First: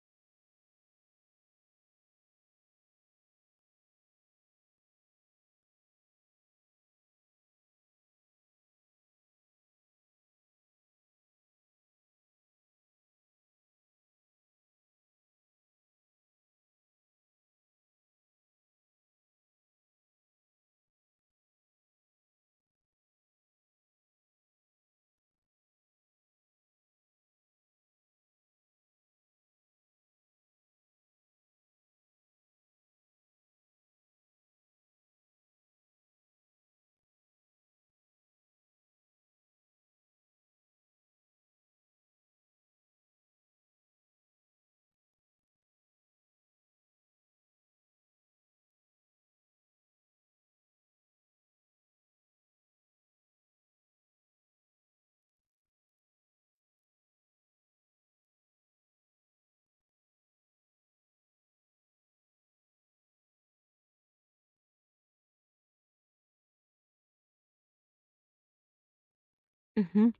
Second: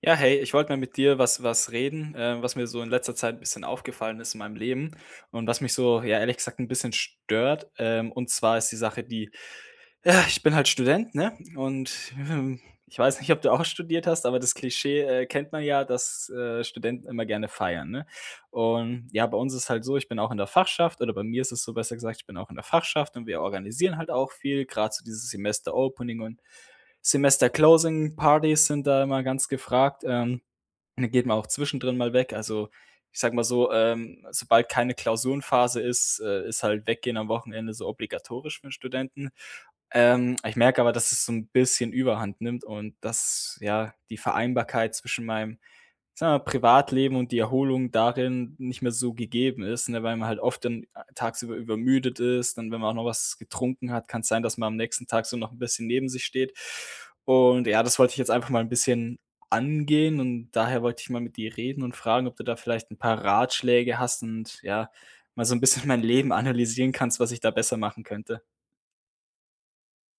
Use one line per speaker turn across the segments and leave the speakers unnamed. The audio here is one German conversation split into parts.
Ja, hey, ich wollte mal mit dir was reden, was mir so in letzter Zeit ein bisschen aufgefallen ist in meinem Leben und was mich so, ja, ehrlich gesagt ein bisschen stört. Und zwar ist die Sache die, ja, ich bin halt Student, ne? Ich weiß nicht, ob du auch studiert hast, aber das Klischee, kennt man ja, dass, Studenten immer gerne feiern, ne? Und ja, bei uns ist halt so, ich bin auch in der Fachschaft oder bei mir ist es so, besser gesagt, ich bin auch in der Fachschaft und wir organisieren halt auch viel, gerade so dieses Semester-Opening und Semester-Closing-Partys sind da immer ganz gefragt. Dann geht man auch zwischendrin mal weg. Also, ich sage mal so, sobald keine Klausurenphase ist, ist halt Weggehen am Wochenende so obligatorisch für Studenten. Ich merke aber, dass es so ein bisschen Überhand nimmt und dass, ja, die Vereinbarkeit zwischen meinem, sagen wir mal, Privatleben und die Erholung darin nicht mehr so gegeben ist, ne, weil man halt oft dann tagsüber übermüdet ist. Dann, wenn man auch noch was getrunken hat, kann es sein, dass man am nächsten Tag so noch ein bisschen neben sich steht. Und ja, das wollte ich jetzt einfach mal ein bisschen angehen und daher wollte ich mal mit dir reden und fragen, ob du da vielleicht ein paar Ratschläge hast und ja, mal so ein bisschen mein Leben analysieren kannst, was ich da besser machen könnte.
Mhm.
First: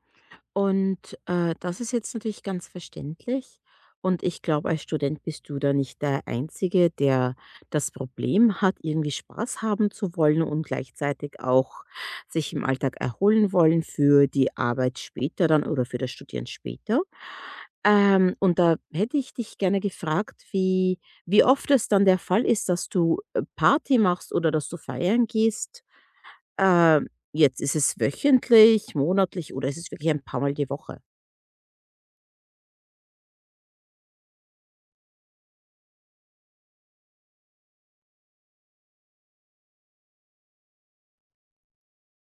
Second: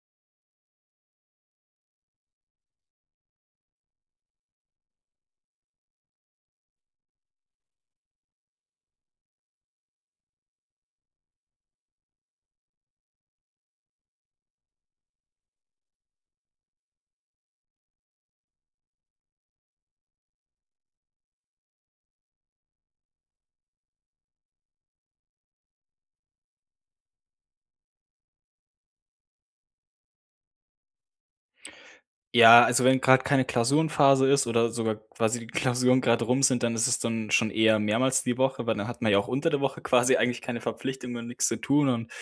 Und das ist jetzt natürlich ganz verständlich. Und ich glaube, als Student bist du da nicht der Einzige, der das Problem hat, irgendwie Spaß haben zu wollen und gleichzeitig auch sich im Alltag erholen wollen für die Arbeit später dann oder für das Studieren später. Und da hätte ich dich gerne gefragt, wie oft es dann der Fall ist, dass du Party machst oder dass du feiern gehst? Jetzt ist es wöchentlich, monatlich oder ist es wirklich ein paar Mal die Woche?
Ja, also wenn gerade keine Klausurenphase ist oder sogar quasi die Klausuren gerade rum sind, dann ist es dann schon eher mehrmals die Woche, weil dann hat man ja auch unter der Woche quasi eigentlich keine Verpflichtungen, nichts zu tun und,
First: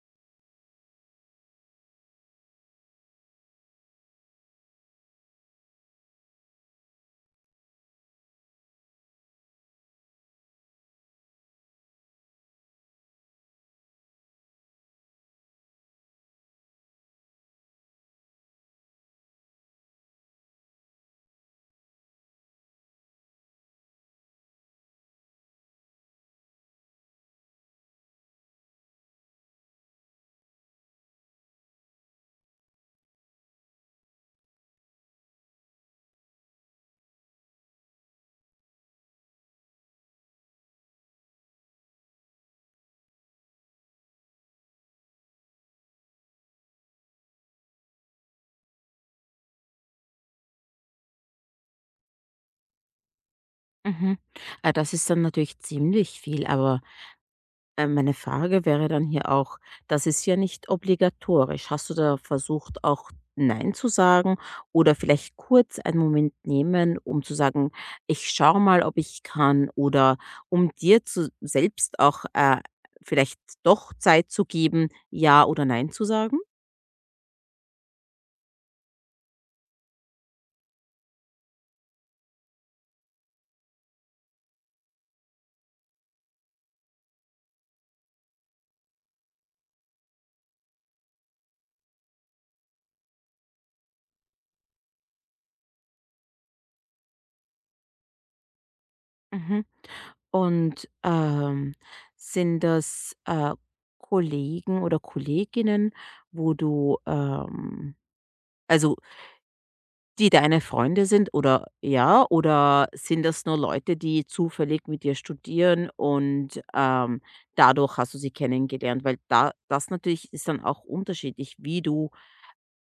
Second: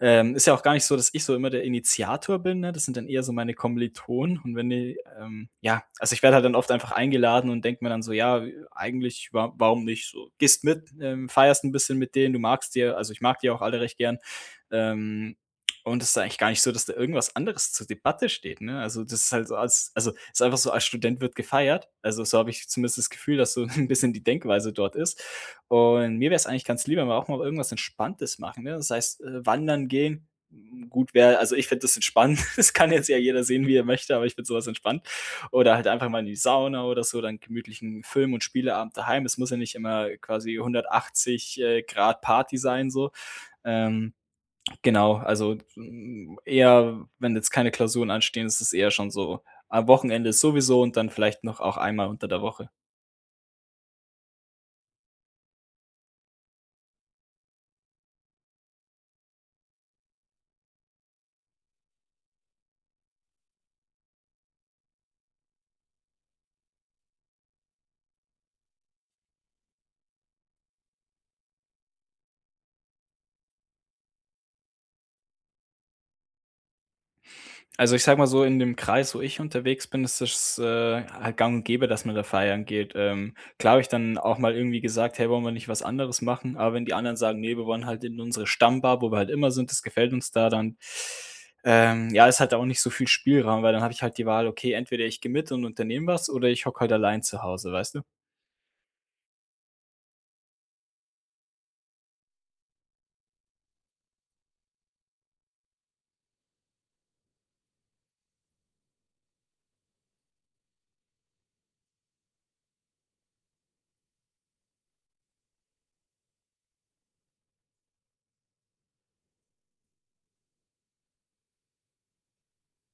ist ja auch gar nicht so, dass ich so immer der Initiator bin, ne? Das sind dann eher so meine Kommilitonen und wenn die, ja, also ich werde halt dann oft einfach eingeladen und denke mir dann so: „Ja, eigentlich wa warum nicht so? Gehst mit, feierst ein bisschen mit denen, du magst dir also ich mag die auch alle recht gern, ähm und es ist eigentlich gar nicht so, dass da irgendwas anderes zur Debatte steht, ne? Also, das ist halt so als also, ist einfach so, als Student wird gefeiert. Also, so habe ich zumindest das Gefühl, dass so 'n bisschen die Denkweise dort ist. Und mir wäre es eigentlich ganz lieb, wenn wir auch mal irgendwas Entspanntes machen, ne? Das heißt, wandern gehen, hm, gut wäre also, ich finde das entspannt. Das kann jetzt ja jeder sehen, wie er möchte, aber ich finde so was entspannt. Oder halt einfach mal in die Sauna oder so, dann gemütlichen Film und Spieleabend daheim. Es muss ja nicht immer quasi 180, Grad Party sein so. Ähm Genau, also, eher, wenn jetzt keine Klausuren anstehen, ist es eher schon so am Wochenende sowieso und dann vielleicht noch auch einmal unter der Woche.
Mhm. Ah, das ist dann natürlich ziemlich viel, aber meine Frage wäre dann hier auch, das ist ja nicht obligatorisch. Hast du da versucht, auch nein zu sagen oder vielleicht kurz einen Moment nehmen, um zu sagen: „Ich schaue mal, ob ich kann“, oder um dir zu selbst auch vielleicht doch Zeit zu geben, ja oder nein zu sagen?
Also, ich sage mal so, in dem Kreis, wo ich unterwegs bin, ist es, halt gang und gäbe, dass man da feiern geht. Klar habe ich dann auch mal irgendwie gesagt: „Hey, wollen wir nicht was anderes machen?“ Aber wenn die anderen sagen: „Nee, wir wollen halt in unsere Stammbar, wo wir halt immer sind, das gefällt uns da“, dann, ja, ist halt auch nicht so viel Spielraum, weil dann habe ich halt die Wahl: „Okay, entweder ich gehe mit und unternehme was oder ich hocke halt allein zu Hause“, weißt du?
Mhm. Und sind das Kollegen oder Kolleginnen, wo du, also, die deine Freunde sind oder ja, oder sind das nur Leute, die zufällig mit dir studieren und dadurch hast du sie kennengelernt? Weil da das natürlich ist dann auch unterschiedlich, wie du,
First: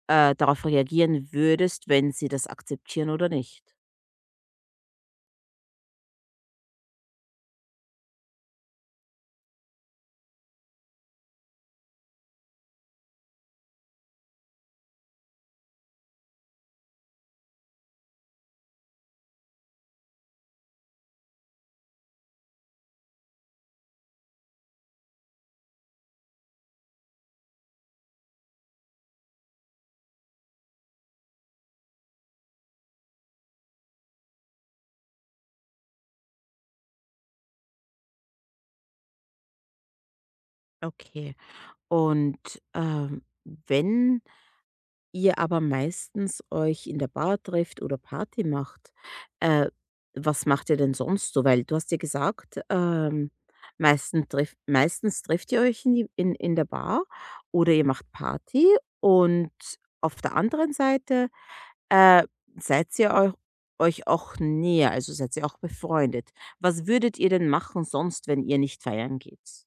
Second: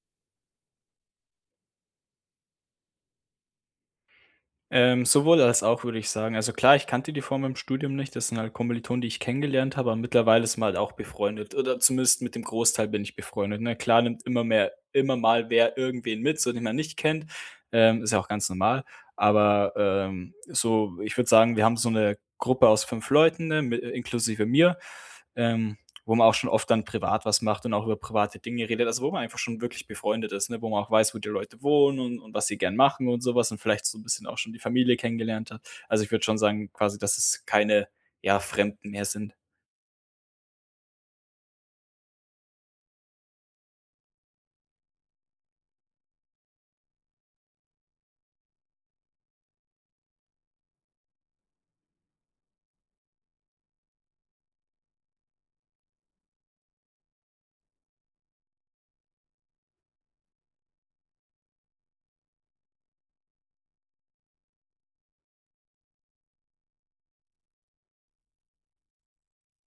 äh, darauf reagieren würdest, wenn sie das akzeptieren oder nicht.
Sowohl als auch, würde ich sagen. Also klar, ich kannte die vor meinem Studium nicht. Das sind halt Kommilitonen, die ich kennengelernt habe, aber mittlerweile ist wir halt auch befreundet. Oder zumindest mit dem Großteil bin ich befreundet. Ne? Klar nimmt immer mehr, immer mal wer irgendwen mit, so den man nicht kennt. Ist ja auch ganz normal. Aber so, ich würde sagen, wir haben so eine Gruppe aus 5 Leuten, ne? Mit, inklusive mir. Ähm, wo man auch schon oft dann privat was macht und auch über private Dinge redet, also wo man einfach schon wirklich befreundet ist, ne? Wo man auch weiß, wo die Leute wohnen und was sie gern machen und sowas und vielleicht so ein bisschen auch schon die Familie kennengelernt hat. Also, ich würde schon sagen quasi, dass es keine, ja, Fremden mehr sind.
Okay. Und wenn ihr aber meistens euch in der Bar trefft oder Party macht, äh, was macht ihr denn sonst so? Weil du hast ja gesagt, meistens trefft ihr euch in die in der Bar oder ihr macht Party und auf der anderen Seite, äh, seid ihr eu euch auch näher, also seid ihr auch befreundet. Was würdet ihr denn machen sonst, wenn ihr nicht feiern geht?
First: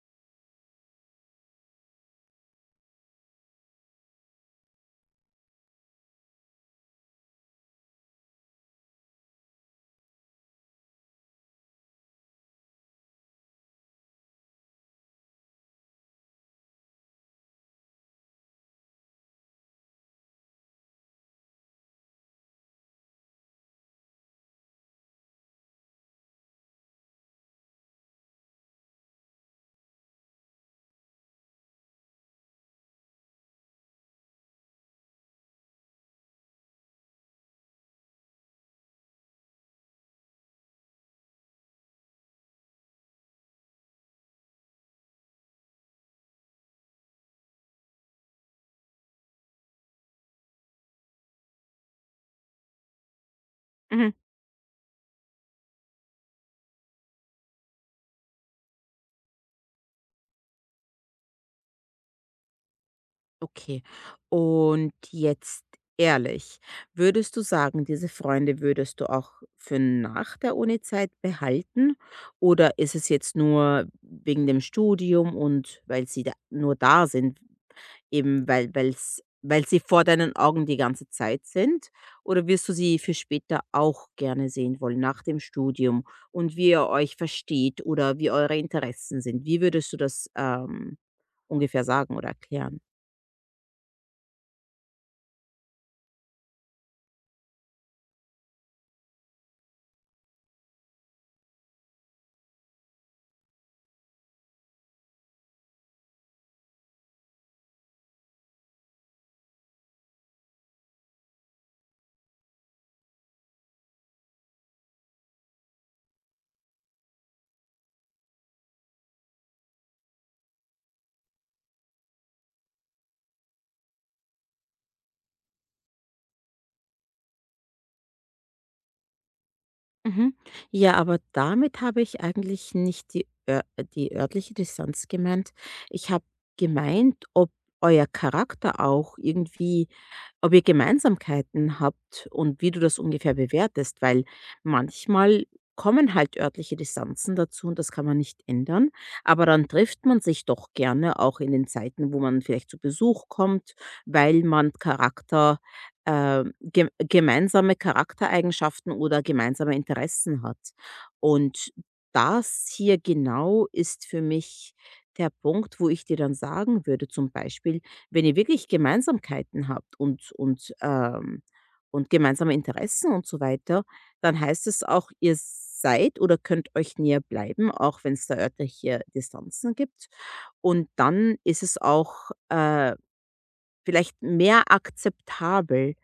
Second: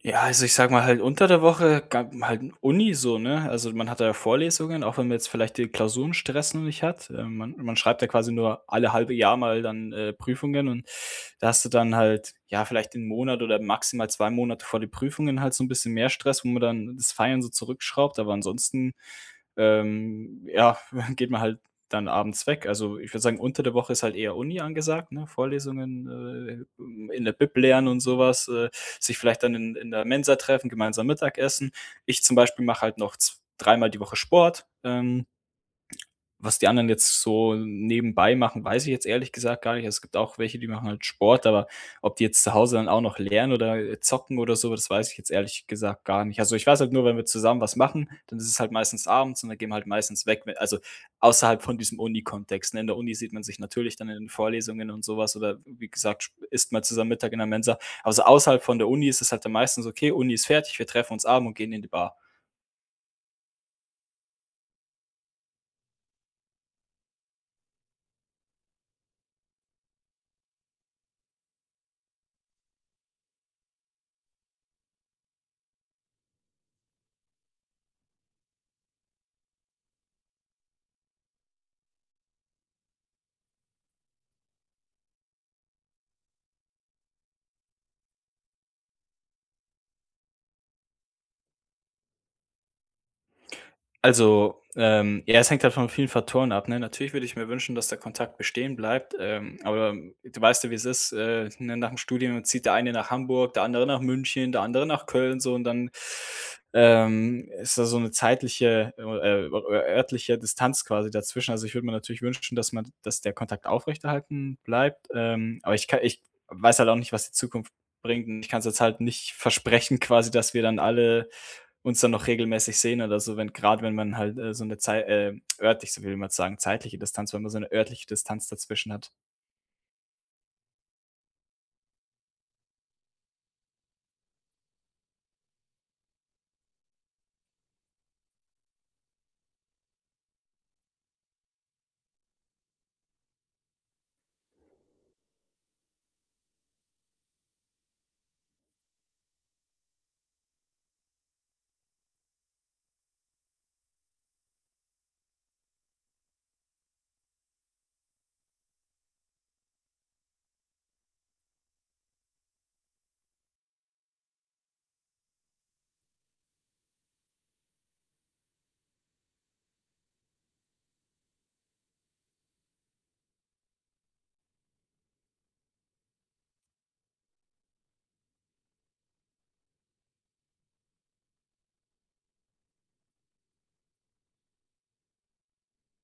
Ja, also ich sag mal halt unter der Woche ga halt Uni so, ne? Also, man hat da ja Vorlesungen, auch wenn man jetzt vielleicht die Klausurenstress noch nicht hat. Man schreibt ja quasi nur alle halbe Jahr mal dann, Prüfungen und da hast du dann halt, ja, vielleicht 'n Monat oder maximal 2 Monate vor die Prüfungen halt so ein bisschen mehr Stress, wo man dann das Feiern so zurückschraubt, aber ansonsten, ja, geht man halt dann abends weg. Also, ich würde sagen, unter der Woche ist halt eher Uni angesagt, ne? Vorlesungen, in der Bib lernen und sowas. Sich vielleicht dann in der Mensa treffen, gemeinsam Mittagessen. Ich zum Beispiel mache halt noch z 3-mal die Woche Sport. Was die anderen jetzt so nebenbei machen, weiß ich jetzt ehrlich gesagt gar nicht. Also, es gibt auch welche, die machen halt Sport, aber ob die jetzt zu Hause dann auch noch lernen oder, zocken oder so, das weiß ich jetzt ehrlich gesagt gar nicht. Also, ich weiß halt nur, wenn wir zusammen was machen, dann ist es halt meistens abends und dann gehen wir halt meistens weg, we also außerhalb von diesem Uni-Kontext, ne? In der Uni sieht man sich natürlich dann in den Vorlesungen und sowas oder wie gesagt, sp isst mal zusammen Mittag in der Mensa. Also außerhalb von der Uni ist es halt dann meistens: „Okay, Uni ist fertig, wir treffen uns abends und gehen in die Bar.“
Okay. Und jetzt ehrlich, würdest du sagen, diese Freunde würdest du auch für nach der Unizeit behalten? Oder ist es jetzt nur wegen dem Studium und weil sie da nur da sind, eben weil sie vor deinen Augen die ganze Zeit sind? Oder wirst du sie für später auch gerne sehen wollen, nach dem Studium und wie ihr euch versteht oder wie eure Interessen sind? Wie würdest du das ungefähr sagen oder erklären?
Also, ja, es hängt halt von vielen Faktoren ab, ne? Natürlich würde ich mir wünschen, dass der Kontakt bestehen bleibt, aber du weißt ja, wie es ist, ne, nach dem Studium zieht der eine nach Hamburg, der andere nach München, der andere nach Köln so und dann, ist da so eine örtliche Distanz quasi dazwischen. Also, ich würde mir natürlich wünschen, dass man dass der Kontakt aufrechterhalten bleibt, aber ich kann ich weiß halt auch nicht, was die Zukunft bringt und ich kann es jetzt halt nicht versprechen quasi, dass wir dann alle uns dann noch regelmäßig sehen oder so, wenn gerade wenn man halt, so eine zei örtlich, so will man sagen, zeitliche Distanz, wenn man so eine örtliche Distanz dazwischen hat.
Mhm. Ja, aber damit habe ich eigentlich nicht die örtliche Distanz gemeint. Ich habe gemeint, ob euer Charakter auch irgendwie ob ihr Gemeinsamkeiten habt und wie du das ungefähr bewertest, weil manchmal kommen halt örtliche Distanzen dazu und das kann man nicht ändern, aber dann trifft man sich doch gerne auch in den Zeiten, wo man vielleicht zu Besuch kommt, weil man Charakter ge gemeinsame Charaktereigenschaften oder gemeinsame Interessen hat. Und das hier genau ist für mich der Punkt, wo ich dir dann sagen würde, zum Beispiel, wenn ihr wirklich Gemeinsamkeiten habt und und gemeinsame Interessen und so weiter, dann heißt es auch, ihr seid oder könnt euch näher bleiben, auch wenn es da örtliche Distanzen gibt. Und dann ist es auch vielleicht mehr akzeptabel,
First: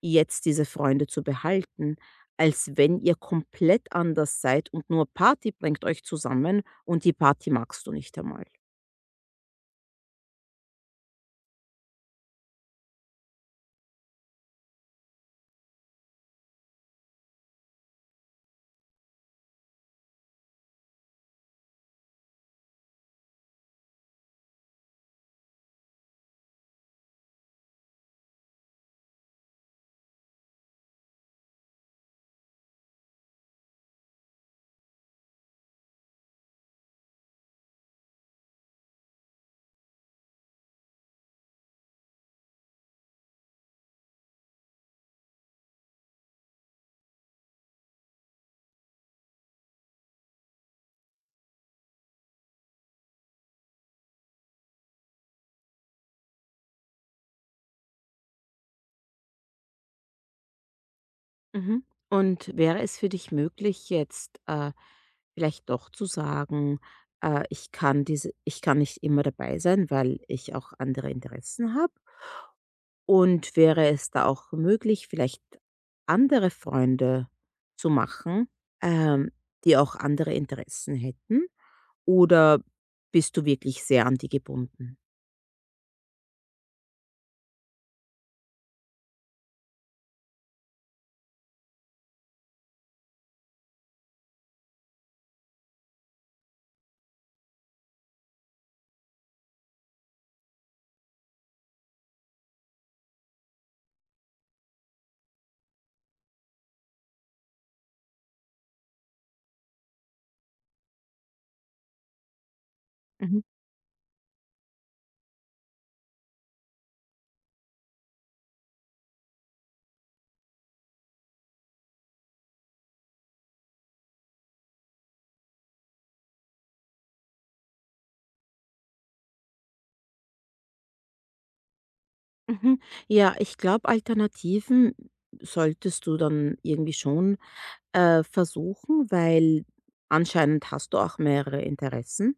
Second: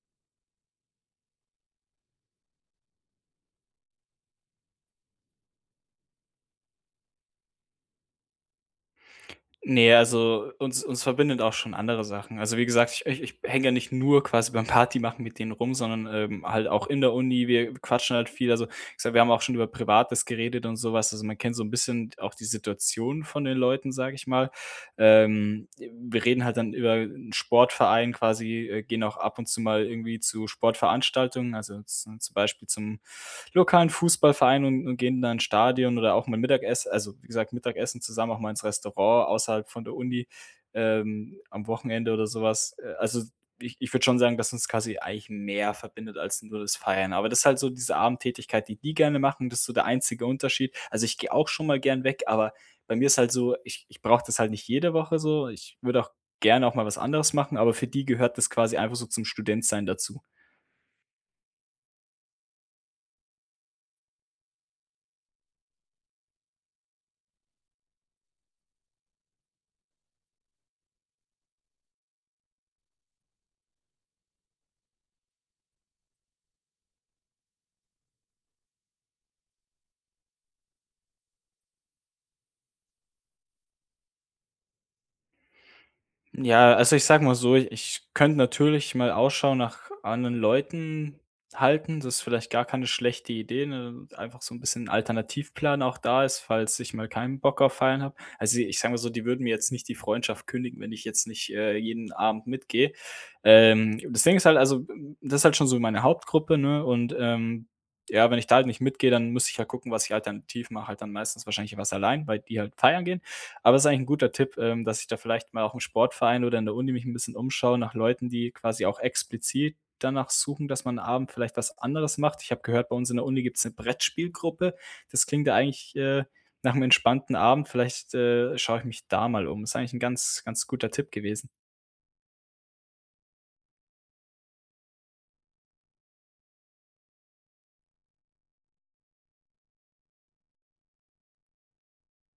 jetzt diese Freunde zu behalten, als wenn ihr komplett anders seid und nur Party bringt euch zusammen und die Party magst du nicht einmal.
Ne, also uns verbindet auch schon andere Sachen. Also, wie gesagt, ich hänge ja nicht nur quasi beim Partymachen mit denen rum, sondern, halt auch in der Uni. Wir quatschen halt viel. Also, ich sag, wir haben auch schon über Privates geredet und sowas. Also, man kennt so ein bisschen auch die Situation von den Leuten, sage ich mal. Wir reden halt dann über 'n Sportverein quasi, gehen auch ab und zu mal irgendwie zu Sportveranstaltungen, also z zum Beispiel zum lokalen Fußballverein und gehen dann ins Stadion oder auch mal Mittagessen, also wie gesagt, Mittagessen zusammen auch mal ins Restaurant außerhalb von der Uni am Wochenende oder sowas. Also ich würde schon sagen, dass uns quasi eigentlich mehr verbindet als nur das Feiern. Aber das ist halt so diese Abendtätigkeit, die die gerne machen. Das ist so der einzige Unterschied. Also ich gehe auch schon mal gern weg, aber bei mir ist halt so, ich brauche das halt nicht jede Woche so. Ich würde auch gerne auch mal was anderes machen, aber für die gehört das quasi einfach so zum Studentsein dazu.
Mhm. Und wäre es für dich möglich, jetzt vielleicht doch zu sagen, ich kann ich kann nicht immer dabei sein, weil ich auch andere Interessen habe? Und wäre es da auch möglich, vielleicht andere Freunde zu machen, ähm, die auch andere Interessen hätten? Oder bist du wirklich sehr an die gebunden?
Ja, also ich sag mal so, ich könnte natürlich mal Ausschau nach anderen Leuten halten. Das ist vielleicht gar keine schlechte Idee, ne? Einfach so ein bisschen ein Alternativplan auch da ist, falls ich mal keinen Bock auf Feiern habe. Also, ich sag mal so, die würden mir jetzt nicht die Freundschaft kündigen, wenn ich jetzt nicht, jeden Abend mitgehe. Das Ding ist halt also, das ist halt schon so meine Hauptgruppe, ne? Und, ja, wenn ich da halt nicht mitgehe, dann müsste ich ja halt gucken, was ich alternativ mache, halt dann meistens wahrscheinlich was allein, weil die halt feiern gehen.
Mhm.
Aber es ist eigentlich ein guter Tipp, dass ich da vielleicht mal auch im Sportverein oder in der Uni mich ein bisschen umschaue nach Leuten, die quasi auch explizit danach suchen, dass man abend vielleicht was anderes macht. Ich habe gehört, bei uns in der Uni gibt es eine Brettspielgruppe. Das klingt ja eigentlich, nach einem entspannten Abend. Vielleicht, schaue ich mich da mal um. Ist eigentlich ein ganz, ganz guter Tipp gewesen.
Mhm. Ja, ich glaube, Alternativen solltest du dann irgendwie schon versuchen, weil anscheinend hast du auch mehrere Interessen.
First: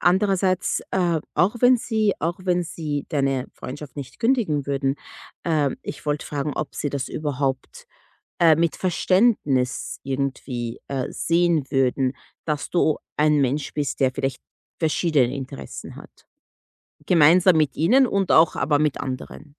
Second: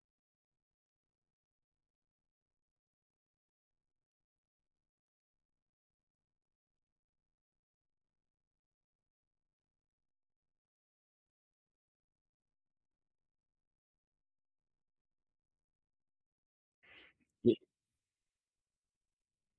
Andererseits, auch wenn sie deine Freundschaft nicht kündigen würden, ich wollte fragen, ob sie das überhaupt mit Verständnis irgendwie sehen würden, dass du ein Mensch bist, der vielleicht verschiedene Interessen hat. Gemeinsam mit ihnen und auch aber mit anderen.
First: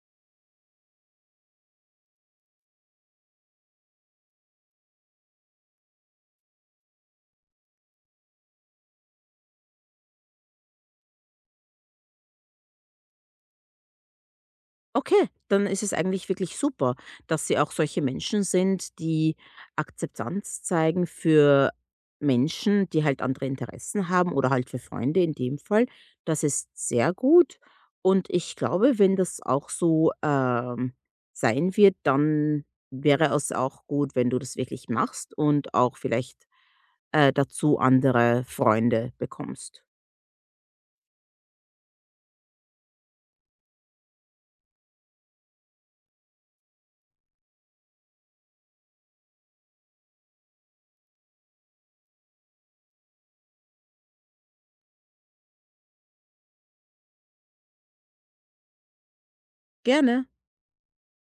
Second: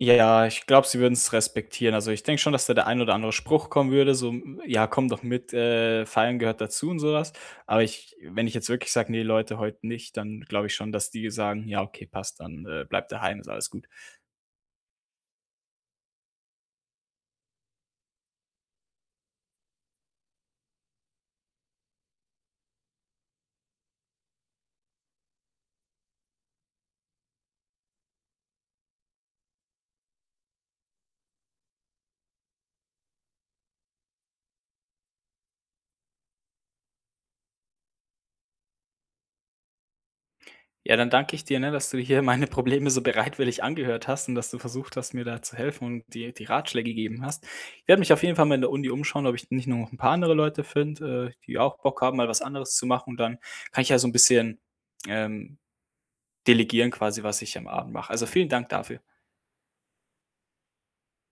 Ja, ja, ich glaube, sie würden es respektieren. Also, ich denke schon, dass da der ein oder andere Spruch kommen würde, so: „Hm, ja, komm doch mit, feiern gehört dazu“ und sowas. Aber ich wenn ich jetzt wirklich sage: „Nee Leute, heute nicht“, dann glaube ich schon, dass die sagen: „Ja, okay, passt, dann, bleib daheim, ist alles gut.“
Okay, dann ist es eigentlich wirklich super, dass Sie auch solche Menschen sind, die Akzeptanz zeigen für Menschen, die halt andere Interessen haben oder halt für Freunde in dem Fall. Das ist sehr gut. Und ich glaube, wenn das auch so sein wird, dann wäre es auch gut, wenn du das wirklich machst und auch vielleicht dazu andere Freunde bekommst.
Ja, dann danke ich dir, ne, dass du hier meine Probleme so bereitwillig angehört hast und dass du versucht hast, mir da zu helfen und die Ratschläge gegeben hast. Ich werde mich auf jeden Fall mal in der Uni umschauen, ob ich nicht nur noch ein paar andere Leute finde, die auch Bock haben, mal was anderes zu machen. Und dann kann ich ja so ein bisschen, ähm delegieren quasi, was ich am Abend mache. Also, vielen Dank dafür.
Gerne.